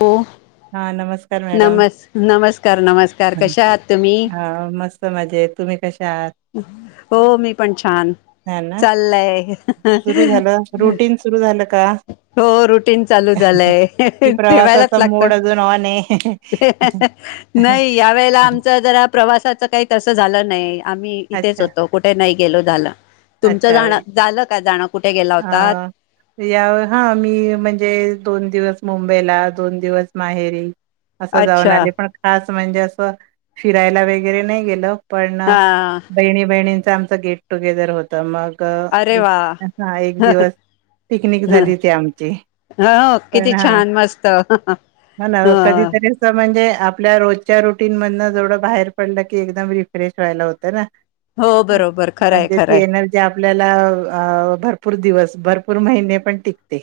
हो. हा नमस्कार मॅडम नमस् नमस्कार नमस्कार कशा आहात तुम्ही? हा मस्त मजेत तुम्ही कशा आहात. हो मी पण छान चाललय सुरु झालं रुटीन सुरु झालं का? हो रुटीन चालू झालंय कि ठेवायलाच प्रवासाचा लागत. मोड अजून ऑन आहे नाही यावेेळेला आमचा जरा प्रवासात च काही तसं झालं नाही आम्ही इथेच अच्छा होतो कुठे नाही गेलो झालं. तुमचं जाण झालं काय जाण कु आ याव हा मी म्हणजे दोन दिवस मुंबईला दोन दिवस माहेरी असं जाऊन अच्छा आले पण खास म्हणजे असं फिरायला वगैरे नाही गेलं. पण हा बहिणी बहिणीच आमचं गेट टुगेदर होत मग अरे एक वा हा एक दिवस पिकनिक झाली ती आमची हो पण किती हा छान मस्त हा, हा ना कधीतरी अस म्हणजे आपल्या रोजच्या रुटीन मधन जवढं बाहेर पडलं की एकदम रिफ्रेश व्हायला होतं ना हो बरोबर खरंय म्हणजे ती खरंय एनर्जी आप आपल्याला अ भरपूर दिवस भरपूर महिने पण टिकते.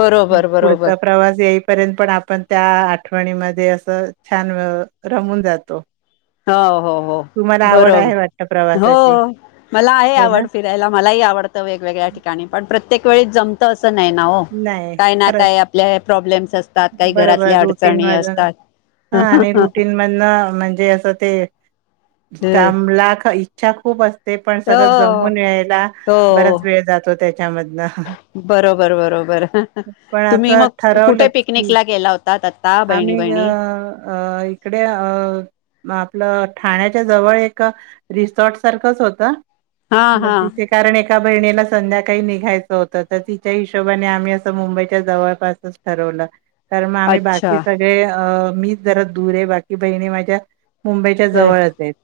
बरोबर बरोबर पुढचा प्रवास येईपर्यंत पण आपण त्या आठवणीमध्ये अस छान रमून जातो. हो हो हो तुम्हाला आवड आहे वाटतं बरोबर हो प्रवासाची? मला आहे हो ना? आवड फिरायला मलाही आवडतं. वेवेगळ्या ठिकाणी पण प्रत्येक वेळी जमत असं असं नाही ना ओ नाही. काही ना खरंच. काय आपल्या प्रॉब्लेम्स असतात, काही बरोबर घरातल्या अडचणी रुटीनमधून असतात. हा आणि रुटीन मधन म्हणजे असं ते ह तांबला क इच्छा खूप असते. ते पण सगळं हो जमून यायला हो बराच वेळ जातो त्याच्यामधनं बरोबर बरोबर पण तुम्ही असं मग कुठे ठरवलंच की पिकनिकला गेला होतात आता बहिणी आम्ही अ बहिणी इकडे अ आपलं ठाण्याच्या जवळ एक रिसॉर्ट सारखंच होत. हा मग हा तिथे कारण एका बहिणीला संध्याकाळी निघायचं होतं तर तिच्या हिशोबाने आम्ही असं मुंबईच्या जवळपासच ठरवलं. तर मग आम्ही बा अच्छा ते अ मीच जरा दुरे बाकी बहिणी माझा मुंबईच्या जवळचेत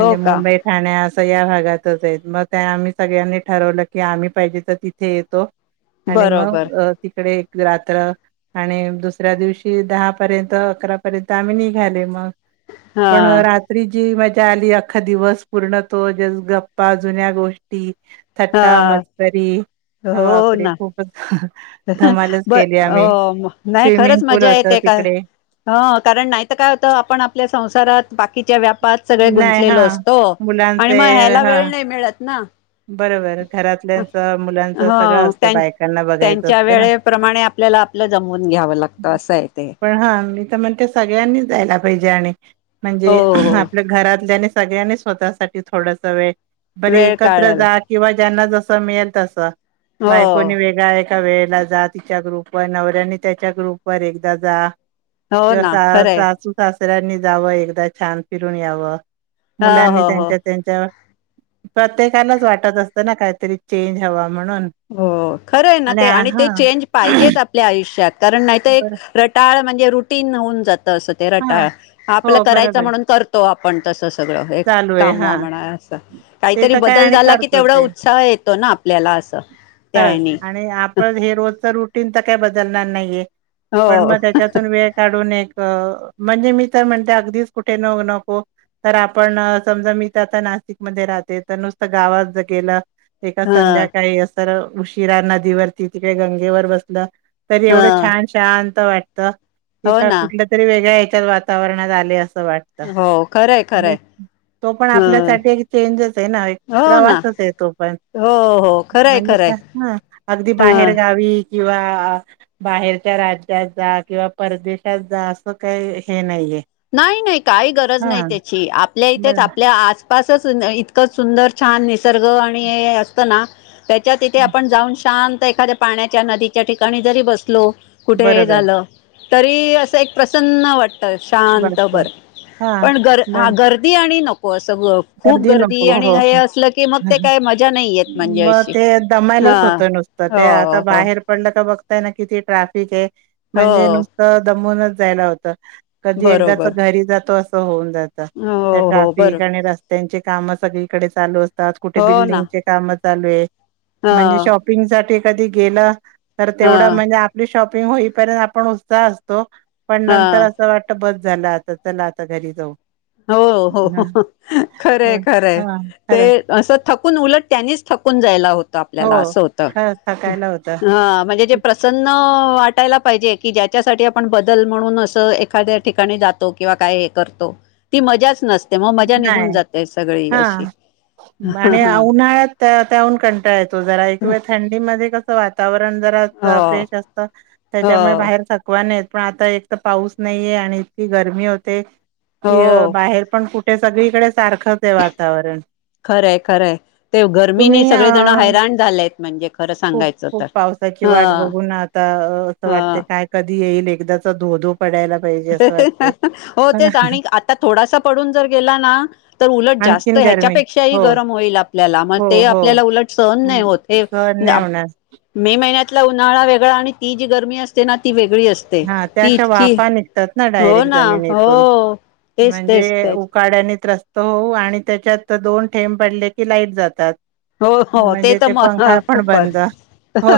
हो का मुंबई ठाण्यास या भागातच आहेत मग त्या आम्ही सगळ्यांनी ठरवलं की आम्ही पाहिजे तर तिथे येतो. आणि मग बरोबर तिकडे एक रात्र आणि दुसऱ्या दिवशी दहा पर्यंत अकरा पर्यंत आम्ही निघाले मग हा पण रात्री जी म्ह जा आली अख्खा दिवस पूर्ण तो गप्पा जुन्या गोष्टी हा थट्टा मस्करी ह हो बापरे ना खूपच धमालच ब केली आम्ही हो म नाही स्विमिंग खरंच पूल मजा होत येते. का तिकडे ह कारण नाहीतर काय होत आपण आपल्या संसारात बाकीच्या व्याप व्यापात सगळे नाही हा गुंतलेलो असतो आणि मुलांचे मग ह्याला हा वेळ नाही मिळत ना बरोबर घरातल्यानच मुलांच सगळं ह असतं त्यां बायकांना ब त्यांच्या वेळेप्रमाणे आपल्याला आपलं जमून घ्यावं लागतं असं आहे ते. पण हा मी तर म्हणते सगळ्यांनी जायला पाहिजे आणि हो म्हणजे हो घरातल्यांनी सगळ्यांनी स्वतःसाठी थोडस वेळ बरे वेळ एकत्र काढायला जा किंवा ज्यांना जस मिळेल तस हो बायकोनी वेगळा एक एका वेळेला जा तिच्या ग्रुपवर नवऱ्यानी त्याच्या ग्रुप वर एकदा जा. हो किंवा ना खरंय सासू सासर सासऱ्यांनी जाव एकदा छान फिरून यावं हो मुलांनी हो हो त्यांच्या त्यांच्या प्रत्येकानाचं वाटत असतं ना काहीतरी चेंज हवा म्हणून हो खरं आहे ना ते आणि ते चेंज पाहिजेच आपल्या आयुष्यात कारण नाहीत एक बर रटाळ म्हणजे रुटीन होऊन जात असं ते हा रटाळ आपलं हो बरोबर करायचं आहे म्हणून करतो आपण तसं सगळं एक चालू आहे काम हा म्हणा असं ते काहीतरी तर काय बदल आणि झाला की करतो तेवढा ते उत्साह येतो ना आपल्याला असं खरंच त्यानी आणि आपण हे रोजच रुटीन तर काय बदलणार नाहीये पण हो मग त्याच्यातून वेळ काढून एक म्हणजे मी तर म्हणते अगदीच कुठे न नको तर आपण समजा मी तर आता नाशिकमध्ये राहते तर नुसतं गावात जर गेलं एका ह संध्याकाळी असर उशिरा नदीवरती तिकडे गंगेवर बसलं तरी ह एवढं छान शांत वाटत की हो का ना कुठलं तरी वेगळ्या ह्याच्यात वातावरणात आले अस असं वाटत हो खरंय खरंय तो पण ह आपल्यासाठी एक चेंजच आहे ना एक हो ना प्रवासच. असते तो पण हो हो खरंय म्हणजे खरंय अगदी ह बाहेर गावी किंवा बाहेरच्या राज्यात जा किंवा परदेशात जा काही हे नाहीये. नाही नाही काही गरज नाही हां त्याची आपल्या बर इथेच आपल्या आस असचं इतकं सुंदर छान निसर्ग आणि हे असत ना त्याच्या तिथे आपण जाऊन शांत एखाद्या पाण्याच्या नदीच्या ठिकाणी जरी बसलो कुठे हे बरोबर झालं तरी असं एक प्रसन्न वाटत. शांत वाटतं बरं हां. पण गर हा मग गर्दी आणि नको. असं ग- खूप गर्दी नको हो आणि हे असलं की मग ते काय मजा नाही येत म्हणजे म अशी ते हा दमायलाच होत नुसतं ते हो आता हो बाहेर पडलं का बघ बघताय ना किती ट्राफिक आहे हो म्हणजे नुसतं दमूनच जायला होतं. कधी एकदाच बरोबर घरी जातो असं होऊन जात हो त्या हो बरो ट्राफिक आणि रस्त रस्त्याचे काम सगळीकडे चालू असतात. कुठे हो ना बिल्डिंग चे काम चालू आहे. हा म्हणजे शॉपिंग साठी कधी गेलं तर तेवढं हा म्हणजे आपली शॉप होईपर्यंत आपण उत्साह असतो पण हा नंतर अस वाटत बस बस झाला आता चला आता घरी जाऊ. हो हो ह खरंय होय खरंय. हा खरंच ते असं थकून उलट त्यांनीच थकून जायला होतं हो आपल्याला असं होतं. खरंच थकायला होतं हा म्हणजे जे प्रसन्न वाटायला पाहिजे की ज्याच्यासाठी आपण बदल म्हणून असं एखाद्या ठिकाणी जातो किंवा काय हे करतो. ती मजाच नसते मग मजा निघून नाही जाते सगळी हा अशी. आणि उन्हाळ्यात त्या त्याहून कंटाळा येतो जरा एक वेळ थंडी मधे कसं वाटते वातावरण हो जे फ्रेश असते त्यांच्यामुळे हो बाहेर धकवा पण आता एक तर पाऊस नाहीे आणि इतकी गरमी होते की हो बाहेर पण कुठे? ते सगळीकडे सारखंच आहे वातावरण. खरंय, खरंय ते गर्मीनी तुम्ही सगळे जण अ हैराण झालेत म्हणजे खरं सांगायचं तर साची ह वाट बघून आता अस ह वाटते काय कधी येईल एकदाचा धोधो पडायला पाहिजे हह असं हह वाटतंय हाह हो तेच आणि आता थोडासा पडून पडून जर गेला ना उलट जास्त आणखीन गरमी ह्याच्यापेक्षाही हो गरम होईल आपल्याला ते हो उलट हो आपल्याला सहन हं, नाही हो सहन नाही होणार मे महिन्यात उन्हाळा वेगळं आणि ती जी गरमी असते ना ती वेग हा त्या अशा वाफा निघतात. हो डायरेक्ट ना जमिनीतून हो तेच तेच म्हणजे तेच उखाड्यात त्रस्त होउ आणि त्यांच्यात दोन थेंब पडले की लाईट जातात. हो हो म्हणजे तर ते म पंखा पण बंद खूपच हो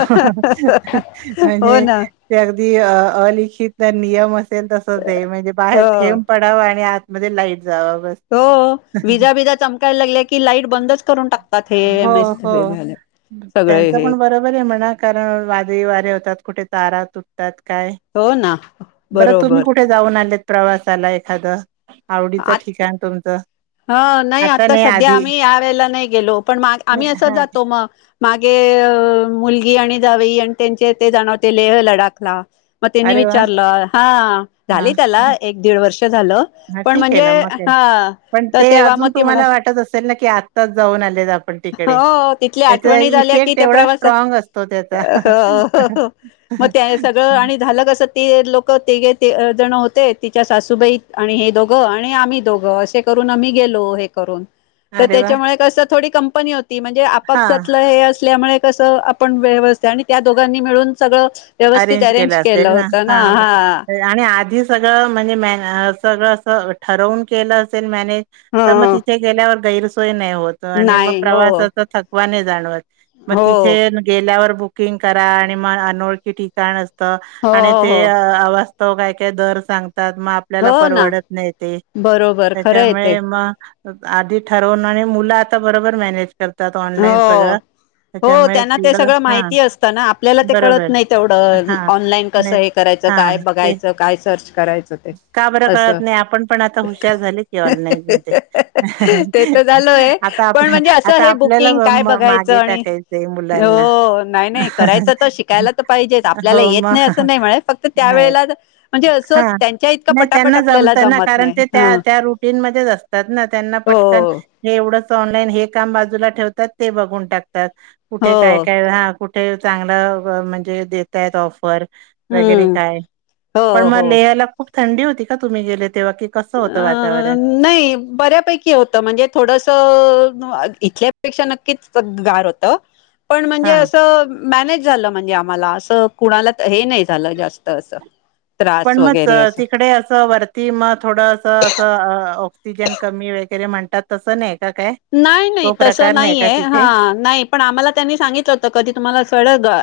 हो म्हजे ना ते. अलिखित नियम असेल तस म्हणजे बाहेर हो थेंब पडावं आणि मधे लाईट. जावा बस हो विजा बीजा चमकायला लागल्या की लाईट बंदच करून टाकतात हे एम एस झा आहे [unintelligible] त्यांच पण बरोबर आहे म्हणा कारण वादळी वारे होतात कुठे तारा तुटतात काय हो ना बरं तुम्ही बरोबर कुठे जाऊन आलेत प्रवासाला एखादं आवडीचं आ ठिकाण तुमचं? ह नाही आता सध्या आम्ही यावेेळेला नाही गेलो पण मग आम्ही नाही असं हा जातो मग मागे अ मुलगी आणि जावई आणि त्यांचे ते जानार होते लेह लडाखला. मग त्यांनी अरे वा विचारलं, हा हा झाली त्याला एक दीड वर्ष हा पण ठीक आहे म्हणजे ना मग काय पण हा तर ते तेव्हा मग अजून ती तुम्हाला म्हणाली वाटत असेल ना की आत्ताच जाऊन आलेत आपण तिकडे हो तिथल्या त्याचा आठवणी झाल्या की इफेक्ट त्या तेवढा प्रवासात स्ट्रॉंग असतो त्याचा हो त लोक तेघे ते जण होते तिच्या सासूबाई आणि हे दोघं आणि आम्ही दोघं असे करून आम्ही गेलो, हे करून अरे वा त्यांच्यामुळे कसं थोडी कंपनी होती ना ती म्हणजे हा आपापसातलं हे असल्यामुळे कसं आपण व्यवस्थ आणि त्या दोघांनी मिळून सगळं अरेंज केलं असेल ना हा आणि आधीच सगळं म्हणजे मॅनेज, सगळं असं ठरवून केलं असेल मॅनेज. मग ह तिथे गेल्यावर गैरसोय नाही होत आणि मग नाही हो प्रवासाचा थकवा नाही जाणवत. मग हो तिथे गेल्यावर बुकिंग करा आणि मग अनोळखी ठिकाण हो आणि ते हो अवास्तव काय काय दर सांगतात मग आपल्याला हो ना परवडत नाही ते बरोबर खरं येते त्यांच्यामुळे मग आधी ठरवणार आणि मुलं आता बरोबर मॅनेज करतात ऑनलाईन हो सगळं हो त्याच्यामुळे त्यांना ते तेवढं सगळं हा माहिती असत ना, आपल्याला ते कळत बरोबर नाही तेवढं हा ऑनलाईन नाही कसं हे करायचं हा काय ते बघायचं काय सर्च करायचं ते का बरं असं कळत नाही पण हुशार झाले ऑनलाइन मध्ये ते तर झालय आता पण आपलं म्हणजे असं आता हे आपलं बुकिंग काय बघायचं मागे आणि टाकायचंय मुलांना हो नाही नाही करायचं तर शिकायला तर पाहिजेच आपल्याला हो येत नाही असं मग, नाही म्हणे फक्त नाही त्यावेेळेला म्हणजे असं हा त्यांच्या इतकं नाही पटापट त्यांना आपल्याला जमते ना जमत पण नाही ते ह त्या त्या रुटीनं मधे असतात ना त्यांना हो पटकन ऑनलाईन हे काम बाजूला ठेवातात, ते बघून टाकतात हो कुठे काय काय? ते चांगला म्हणजे देतय ऑफर वगैरे हम्म काय, हो पण मग हो लेहाला खूप थंडी होती का तुम्ही गेले? तेव्हा कि कसं होतं अ वातावरण? नाही बऱ्यापैकी होत म्हणजे थोडस इथल्यापेक्षा नक्कीच गार होत, पण म्हणजे हां असं मॅनेज झालं म्हणजे आम्हाला अस कुणाला हे नाही झालं जास्त असं. त्रास पण मग वगैरे असं तिकडे असं वरती मग थोडं असं अस ऑक्सिजन कमी वगैरे म्हणतात तसं नाही? का काय? नाही नाही तो तस प्रकार नाही का नाहीय, तिथे? हा नाही पण आम्हाला त्यांनी सांगितलं होत कधी तुम्हाला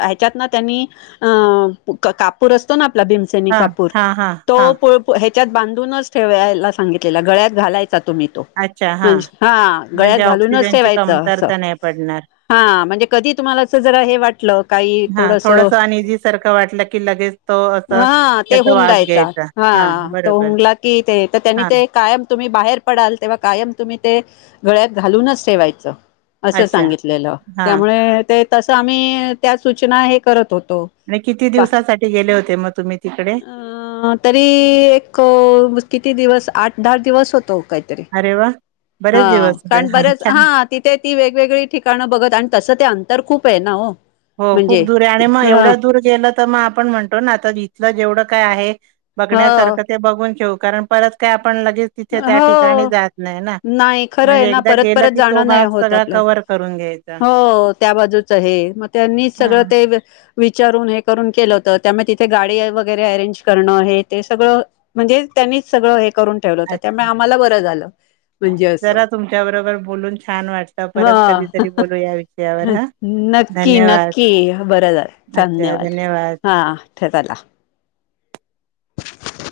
ह्याच्यात ना त्यांनी ह कापूर असतो ना? आपला भीमसेनी हां, कापूर, हां, हां, तो हां. पोळपो त्याच्यात बांधूनच ठेवायला सांगितलेला गळ्यात घालायचा तुम्ही तो अच्छा हां. म्हणजे हा गळ्यात म्हणजे घालूनच ऑक्सिजनची ठेवायच अस, कमतरता नाही पडणार. हा म्हणजे कधी तुम्हाला असं जरा हे वाटलं काही हां थोडंसं अनइझी सारखं वाटलं की लगेच तो असं हा ते त्याचा वास हुंगाईचा घ्यायचा. ह हां तो बरोबर. हुंगला कि ते तर त्यांनी हां ते कायम तुम्ही बाहेर पडाल तेव्हा कायम तुम्ही ते गळ्यात घालूनच ठेवायच असं अच्छा सांगितलेलं हां त्यामुळे ते तसं आम्ही त्या सूचना हे करत होत आणि किती अ दिवसासाठी गेले होते मग तुम्ही तिकडे? तरी एक किती दिवस आठ दहा दिवस होतो मि अरे वा बरेच दिवस का रण हां बरेच छान हा तिथे ती वेगवेगळी ठिकाणं बघत आणि तसं ते अंतर खूप आहे ना हो हो खूप म्हणजे दूर आहे आणि मग ह एवढ्या दूर गेलं तर मग आपण म्हणतो ना आता इथलं ज एवढं काय आहे हो बघण्यासारखं ते बघून ठेव कारण परत काय पण लगेच तिथे त्या ठिकाणी हो जात नाही ना नाही खरं आहे म्हणजे ना एकदा परत गेल परत की तो जाणं नाही भाग होत सगळा क आपल्या हो त्या बाजूच हे मग त्यांनी हा सगळं ते विचारून हे करून केलं होत त्यामुळे तिथे गाडी वगैरे अरेंज करणं हे ते सगळं म्हणजे त्यांनी सगळं हे करून ठेवलं होत त्यामुळे अच्छा. आम्हाला बरं झालं म्हणजे असं जरा तुमच्या बरोबर बोलून छान वाटतं हा परत कधीतरी बोलू या विषयावर हा नक्की धन्यवाद नक्की बरं झालं धन्यवाद हा चला